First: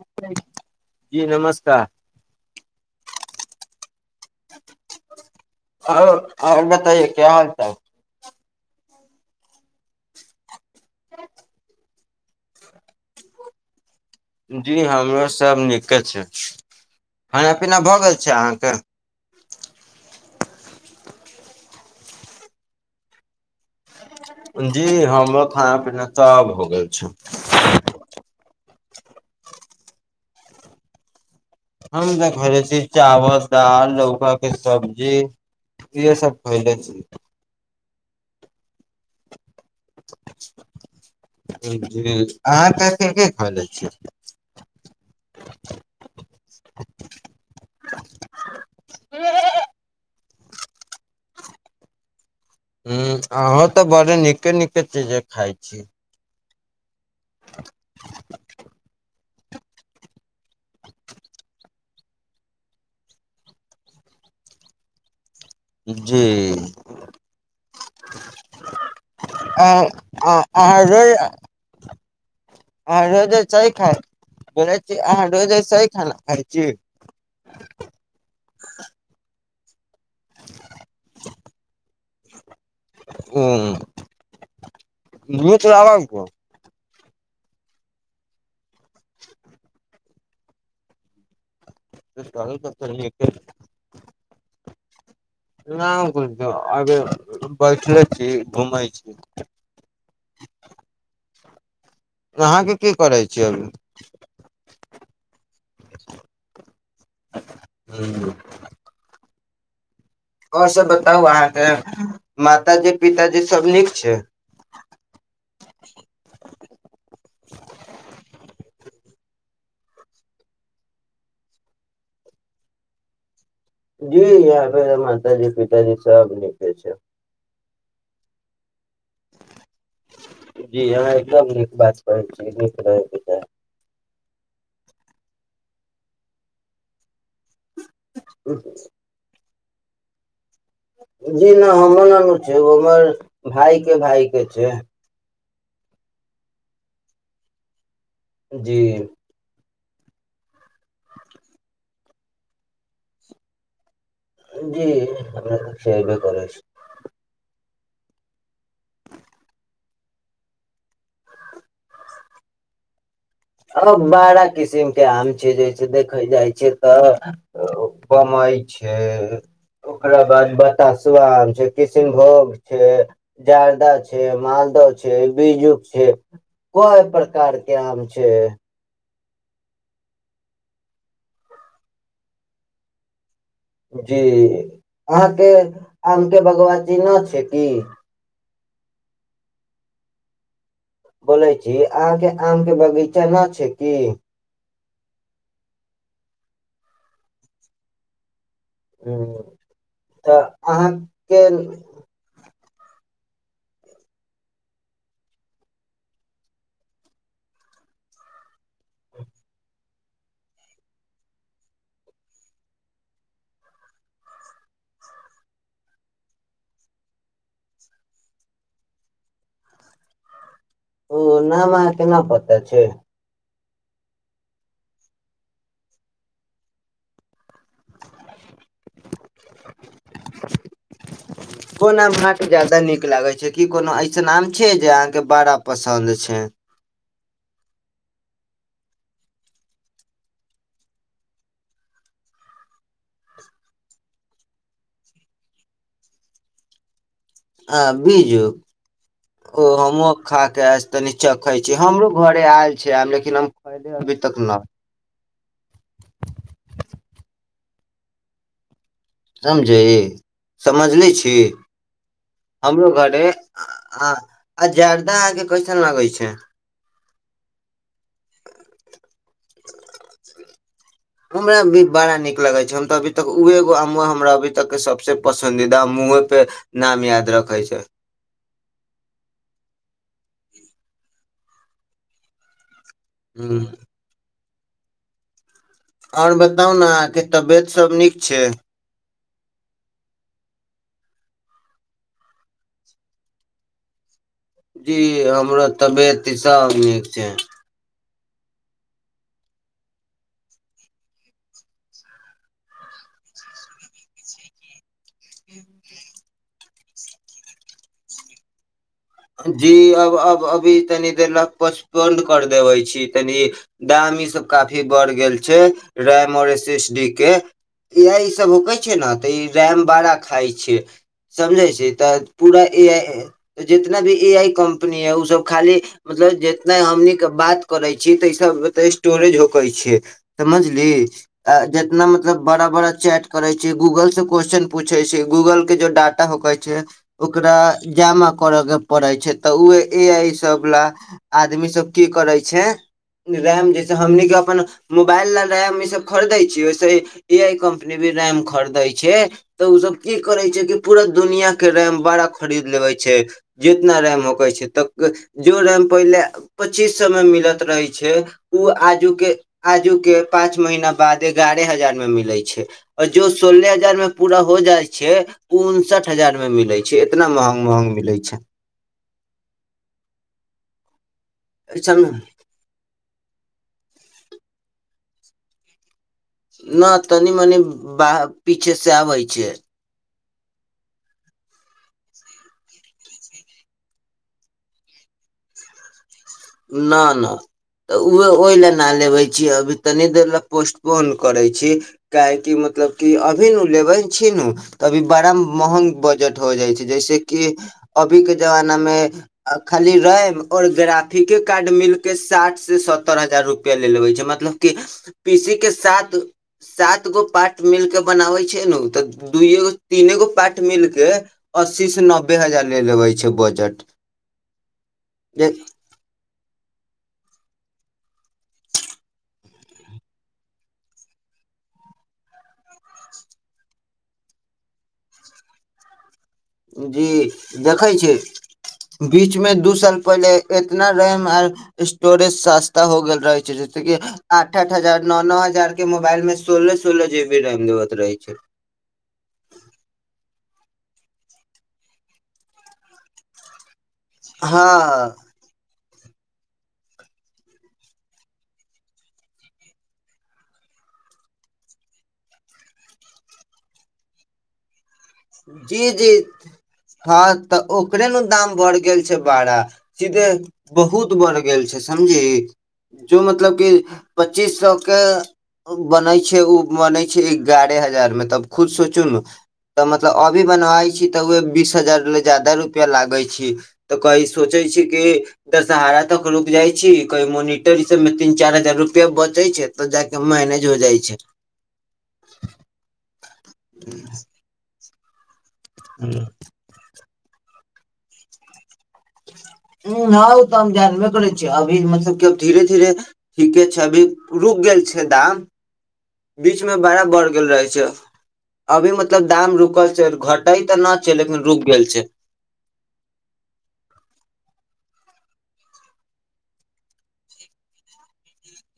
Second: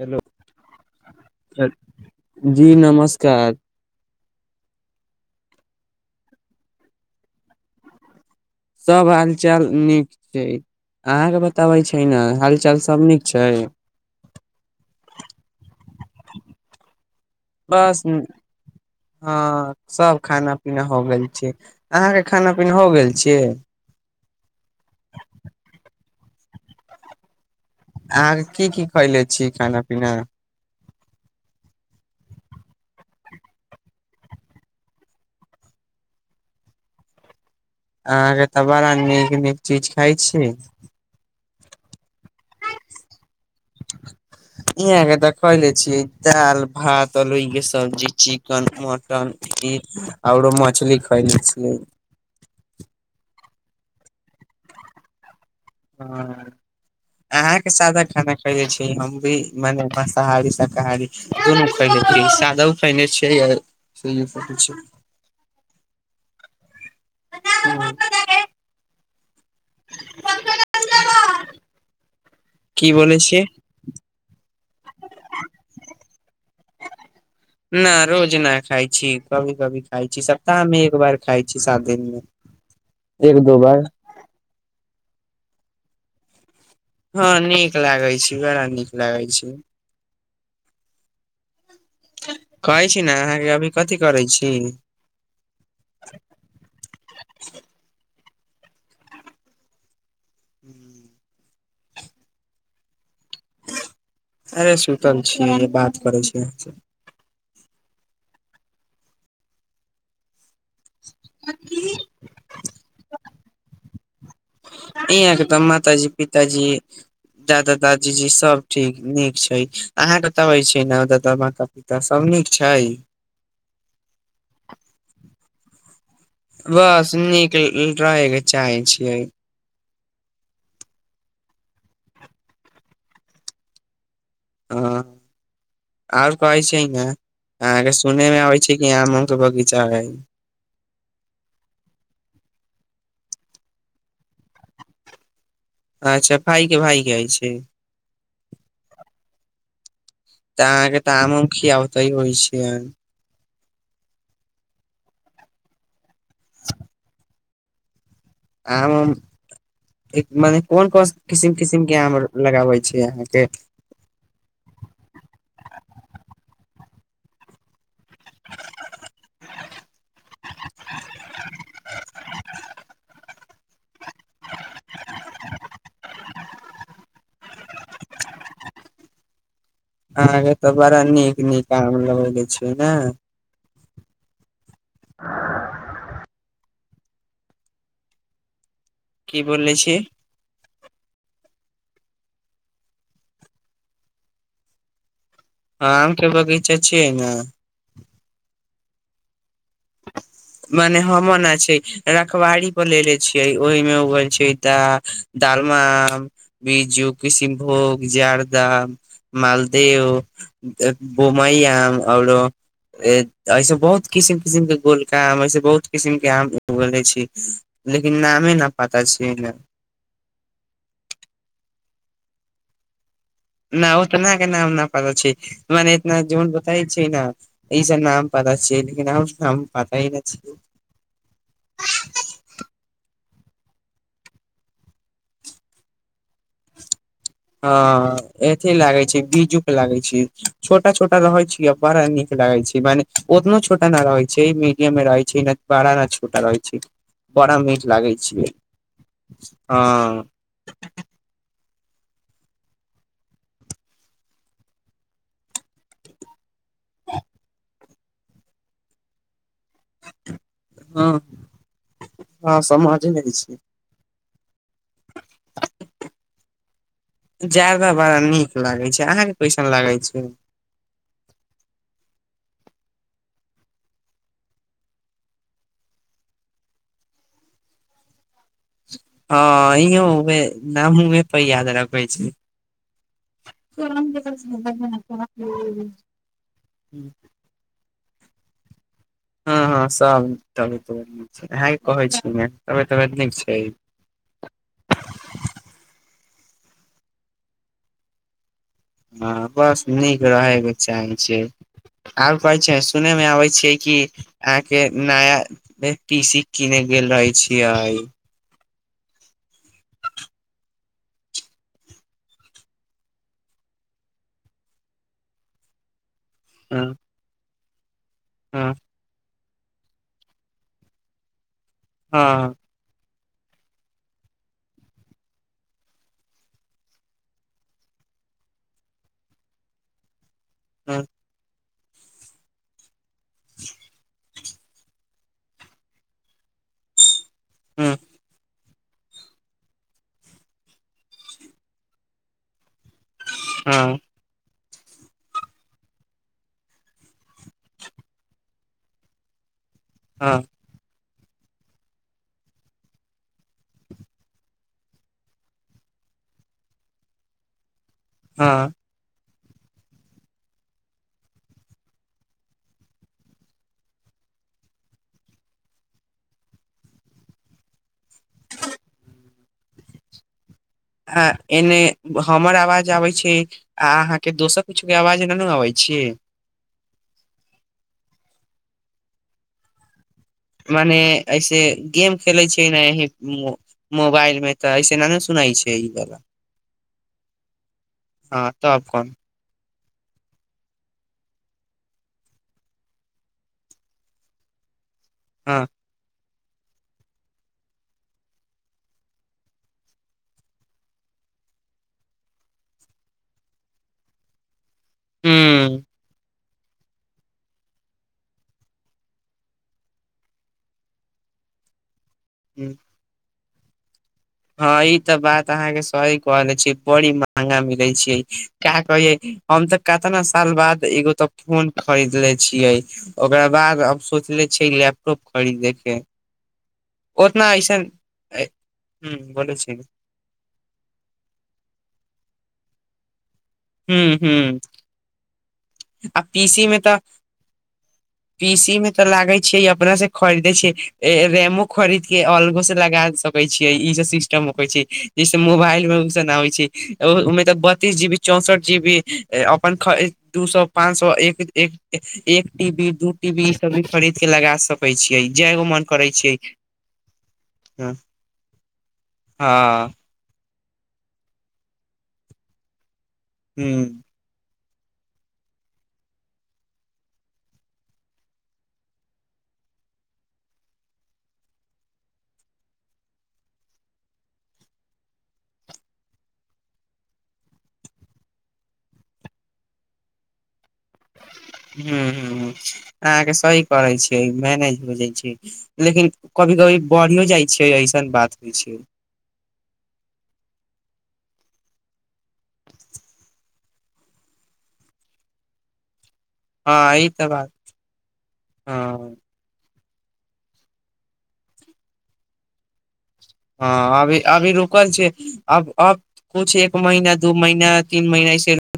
Hello जी नमस्कार जी नमस् कात। आ आ बताइए क्य हाल त। सभ हालचाल नीक छै अहाँके बताबै छै ने हाल चाल सभ नीक छै। जी हमे सब निक। ठीक छै खाना पीना बस भऽ गेल छै अहाँके। हँ सब खाना पीना हो गेल छै अहाँके खाना पीना हो गेल छियै। जी हमरो खाना पीना तब हो गेल छै। अहां के की की खयले छीयै खाना पीना? हम तऽ खयले छी चावल, दाल, लौकाके सब्जी इहेसभ खयले छी। अहाॅं के त बरा नीक नीक चीज खाय छी। जी अहाँ तऽ की की खैले छी यहां के तऽ खैले छियै दाल, भात, अरोई के सब्जी, चिकन, मटन आओरो मछली खयले छल। ह अहाँ तऽ बड़े नीके निके चीज। खाइ छी ह। अहाँके सादा खाना खाले छी हम भी। मने माँसाहारी शाकाहारी दुनू खयने छै सादो खयने छै य सुइो खने छै। जी। आ अाँ र। की आ बोले रोजे छियै चाही खाय। बोल छी आहाँ रोज अइसाही खाना खाय छी। न रोज न खाइ छी कभी कभी। खााय छी सप्ताहमे एक बार खााय छी सात दिन मे एक दो उ बार। [unintelligible] हँ नीक लागै छी बड़ा नीक लागै छी। कहै छी नहि ने अहाँके अभी कथी करै छी। र को अगर बैठल। छी घुमै छी। हू। अहाँके की करै छै। अरे सुूतल छीय बात करै छी। हू। आओर सब बता। बताउ अहाँके मातााजी पिताजी सब नीक। छै। इहाँके तऽ मातााजी पिताजी दादा दादीजी सब ठीक नीक छै अहाँके तऽ अइ छै न दादा माता पिता सब नीक छै। जी यहाँ पे मात जी पिताजी। सब नीके छै वाह सु न। रहै के चाहे छियै। जी अहाँ एकदम नीक बात कहै छीयै नीक रहैके ताह। ह आओर कहै छै ने। अहाँके सुनने मे अै छै कि आम के बगीचा। चाही। जी नहि हमर ननु छै हमर भाय के भाय के छै। अच्छा भाई के भाय केइ छै। जी। तऽ अाँगे तऽ हमम खी ओत होइ छी आहा। जी हमरा खिलाइबें कर। आम मने कोन कोन किसिम किसिम के आम लगाबे छी अहाँ। अ बारा किसिम के आम छै जस देखै जाइ छै। त बम्बई छै ओकरा बाद बतासुआ आम छै किशनभोग छै जारदा छै मालदह छै बीजुक छै कोई प्रकार के आम छै। जे। अहके तऽ बड़ा नीक नीक आम लगै के छैय ने। जी। अहाँके आम। के भगव जी न छै कि। की बोले छी। बोलै छी अहाँके आम के बगीचा न छै की। ह आम के बगीचा छियै ने। ह। मने हन छै रखवड़ी। लेे छियै ओहि मे उग छै त दालमा आम बिज्जू किशनभोग जारदाम मालदेव बोई आम आऔरो ऐस बहुत किसिम। किसमके गोलका आम एहिसे बहुत किसिमके आम उगले छी लेकिन नामे न पात छै ने। ओ नाम अहाँके ना पता छै। न ओ तऽ न के नाम न प छै मने इतना जन बताय छै ने। ई जे नाम पाता छैय लेकिन आर नाम पातइ ने छ। कोन आम अहाँके ज्यादा नीक लागै छै की कोनो ऐसन आम छै जे आहाँ के बड़ा पसंन्द छै। ह। अथे लागे छै बीजू के लागै छै छोटा छोटा रहैत छै आ बड़ा नीक लागे छै मने ओतनो छोटा ने रहै छै मडियम मे रहै छै ने बड़ा ने छोटा रहै छै। बड़ा ह मीठ लागे बीजु छै ओ होमक हँ खा के आज तनी चखइ। हमरो घरे आयल छै आब लेकिन हम खले अभी तक न। समझे हँ समझले छी हँ हमरो समझ घरे। ले छी आजार। सा आके कैसन लागै छै। जादा बड़ा नीक लागैत छै अहाँके। कैसन लागे छै हमरा भी बड़ा नीक। लगै छै हम तऽ अभी तक उगो हमरा अभी तक के सबसँ पसन्दीदा मुँह पे नाम याद रखै छै। हँ अ नाम हमे प याद रखबै छी। स क। [unintelligible] हं। [unintelligible] आओर बताउ ने क तबियत सब नीक। छै। [unintelligible] हँ -हँ सभ तबियत न छै इएह कहै छीिय ने तबियत तबियत नीक छै। जी हमर तबियत ईसाब नीक छै। हँ बस नीक रहयके चाहै छियै आब कहै छै सुनयमे आबै छियै कि अहाँके नया पी सी कीनेय गेल रहै छियै। जी अब अब अभी तनी दे ल पचपन कर देबे छी तनी दाम ई सब काफी बढ़ गेल छै। रैमर एसिस डी के। इह ई सब होकै छै ने। [unintelligible] तऽ ई रैम बड़ा खााय छ समझे छी। ज तऽ पूरा- ई। [unintelligible] जितना भी ए आई कम्पनी है ओ सब खाली मतलब जितना हमनीके बात करै छी तऽ ईस स्टोरेज होकेै छ। समझली [unintelligible] आ- जे। न मतलब बड़ा -बड़ा चैट। करै छियै गूगल से। क्वेेश्चन पूछे छै गूगल के जो डाटा होकै छै। ओकरा जामक। कर के पड़े छै तऽ उह ए सब ला आदमी सब की करै छै। रैम जैसे हमने अपन। मोबाइल ल रैम ई सब खरीदे छियै ओसे- ए आई कम्पनी भी रैम खरीदै छै। तऽ ओसभ की करे छै कि पूरा। दुनिया के रैम बड़ा खरीद लेबे छै। जितना रेम होक छै तऽ- जो रेम पहिले- पच्चीस सए में मिलत रहै छै। छै ओ आजुके। [unintelligible] आजू के पांच महीना बाद एगारह हजार में मिले छै आऔर जो सोलह हजार में पूरा हो जाय छै उनसठ हजार में मिले छै इतना महंग महंग मिले छै। अच्छा। [unintelligible] अ एने हमर आवाज आबे छै आ अहाँ के दोसर कुछ। आवाज नहि ने अबै छीियै। [unintelligible] न तनी मनि ब -पीछे से आबै छै। मने ऐसे गेम खेलैत छैै नेी -मोबाइल मे तऽ ऐसे नहि ने सुनै छै ई गला। न नहि तऽ उह हँ ओहि ले तब ना कोन लेबे छियै अभी। तनी देर लए पोस्टपोन करे छी काहेकि मतलब क अभी न लेबे ह छी न। अभी बड़ा हँ महग। [unintelligible] ट हो जाइ छै जैस कि अभी के जमाना मे खाली रै और ग्राफ। अे कार्ड मिल के साठ से सत्तर हजार रुपआ ले -ले छै मतलब। पीसी के साथ। [unintelligible] सात गो पाट मिलके बनाबै छै ने ओ तऽ दूइएगो तीने गो पाट मिलके अस्सी से नबे। नबे हजार ह ले लेबै छै ब। झट। हँ ई तऽ बात अहाँके सही। कहले छी बड़ी महगा मिले छै क कहे हम तऽ कतना साल बाद एगो तऽ फोन खरीदले छियै ओकरा बाद अब सोचले छियै लैपटॉप खरीदे के। जी ओतना देखै ऐसन छी। ह बीच मे बोलै दू छी साल पहिले इतना रैम आर स्टोरेज। सस्ता हो गेल रहै। ह आठ ह आठ हजार नौ नौ हजार। के आ मोबाइल में पीसी सोलह मे तऽ सोलह जी बी रैम देबत रहे छै पीसी मे तऽ लागे छियै अपना से खरीद। दैइ छै रेमो खरीद के अलगो से लगा सकै छीयै। ई सब सिस्टम हो छै हँ जैसे मोबाइल मे। नहि होइ छै ओहिमे तऽ बत्तीस जी बी चौंसठ जी बी अपन। दू सए पांच सए एक एक टीबी दू टीबी ई सब भी खरीद के लगा सक। जी जी हँ तऽ हँ ओकरे ने दाम बढ़ गेल छै बाड़ा ह्म सीधे। बहुत बढ़ गेल छै समझी। जो मतलब की पच्चीस सौ। के बनै छै ओ बनै छै एगारह हजार मे तब खुद सोचू ने। तऽ मतलब अभी बनाबे छी तऽ उह बीस हजार ले जादा रुपआ लागे छी तऽ कही सोचे छी क दशहारा तक रुक जाय छी कई मोनिटर ई सब में तीन चार हजार रुपआ बचे छै तब ज के मैनेज हो जाय। ह ह अहाँके सही करै छीयै मैनेज भ जाय छै। लेकिन कभी कभी बढ़। जाइ छै एऐसन बात होइ छै। ह हँ ओ तऽ हम जानबे करै छियै अभी मतलब कब धीरे धीरे ठीके छै अभी रुक गेल छै दाम। बीच में हँ बड़ा ई तऽ बढ़ गेल बात रहे छै अभी हँ मतलब दाम रुकल। घटइ तऽ न छै लेकिन रूक गेल छै। ल छै अब अब कुछ एक महीना दू महीना तीन महीनाे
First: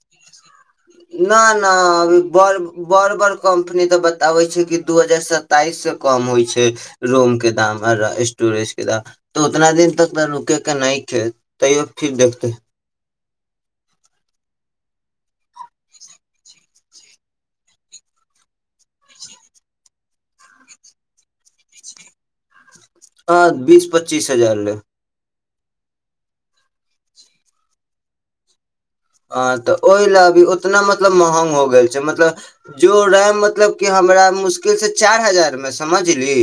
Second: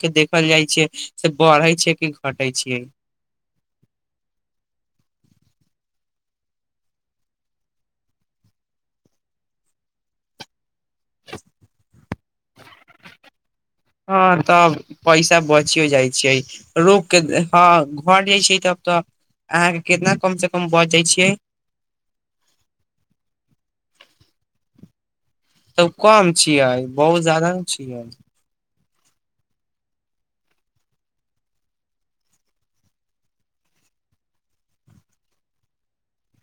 के देखल जाइ छै। से न न बढ़ै छै कि अभी ब घटै छियै बड़ बड़ कम्पनी तऽ बताबै छै कि दू हजार। सताइस से कम होइ छै रूम के दाम आर स्टोरेज के दाम तऽ उतना दिन तक रुकै के नहि ख तैयो फिर देखते। हँ तब पैसा बचियो जाइ छियै रोकि कऽ हँ घर जाइ छियै तब तऽ अहाँके कितना कमसँ कम बचि जाइ छियै। हँ बीस पच्चीस हजार ले। तब कम छियै बहुत जादा ने छियै। हँ तऽ ओहि लए अभी उतना मतलब महग हो गेल छै मतलब जो रैम मतलब कि हमरा मुश्किलसँ चारि हजारमे समझली।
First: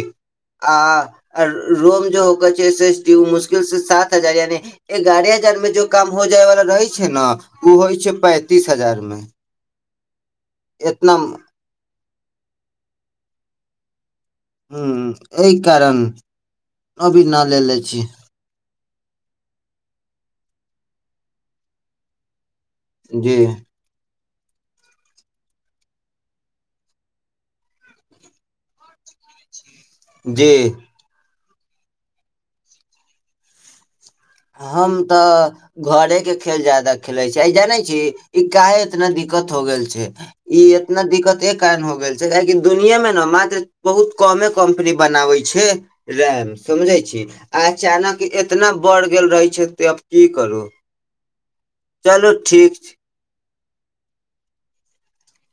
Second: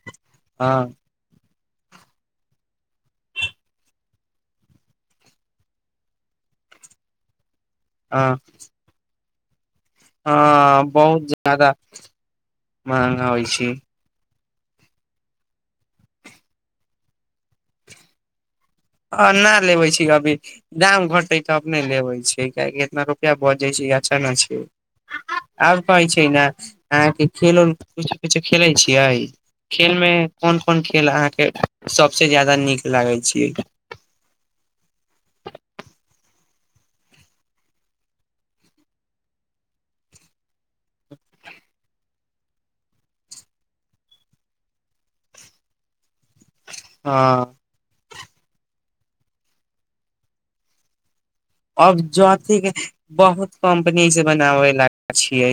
आ हँ और। रोम जो होकर छै एस टी ओ मुश्किल से सात हजार यानि एग्यारह हजार में जो काम हो जाय वाला रहे छै न। ओ होइ छै हँ पैंतीस हजार मे। हँ एतना बहुत जादा। महंगा होइ छी। ह एहि कारण अभी न लेलेने छी। ह नहि लेबे छी अभी दाम घटे तब नहि लेबे छी। के इतना रुपआ जी बच जाइ छै। चना छै आब कहै छै ने अहाँके खेल कछो कछो खेलै छियै। खेल में जी कोन कोन खेल अहाँके सबसे ज्यादा नीक लागैत छै। हम तऽ घरे के खेल जादा खेले छियै। आ जानै छी ई काहे इतना दिक्कत हो गेल छै? ई एतना दिक्कते कारन हो गेल। कि दुनिया में ने मात्र बहुत कमे कम्पनी बनावे छै रैम। समझे छी हँ अचानक कि एतना बड़ गेल रहै छथि तऽ आब की करू अब चलू जाति के ठीक बहुत कम्पनीसँ बनाबै ल छियै।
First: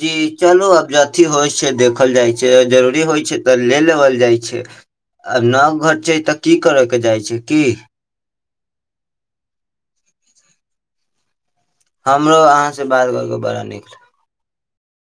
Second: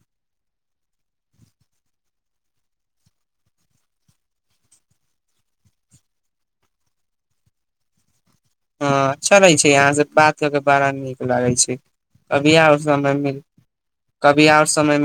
जी चलू आब जे अथी होइ छै। देखल जाइ छै जरूरी होइ छै तऽ ले लेवल जाइ छै। आ नाव घर छै तऽ की करयके जाइ छै की? ह चले छै। अहाँ से बात कर के बड़ा नीक लागे छै। हमरो कभी अहाँ से बात करके बड़ा नीक लागल। समयमे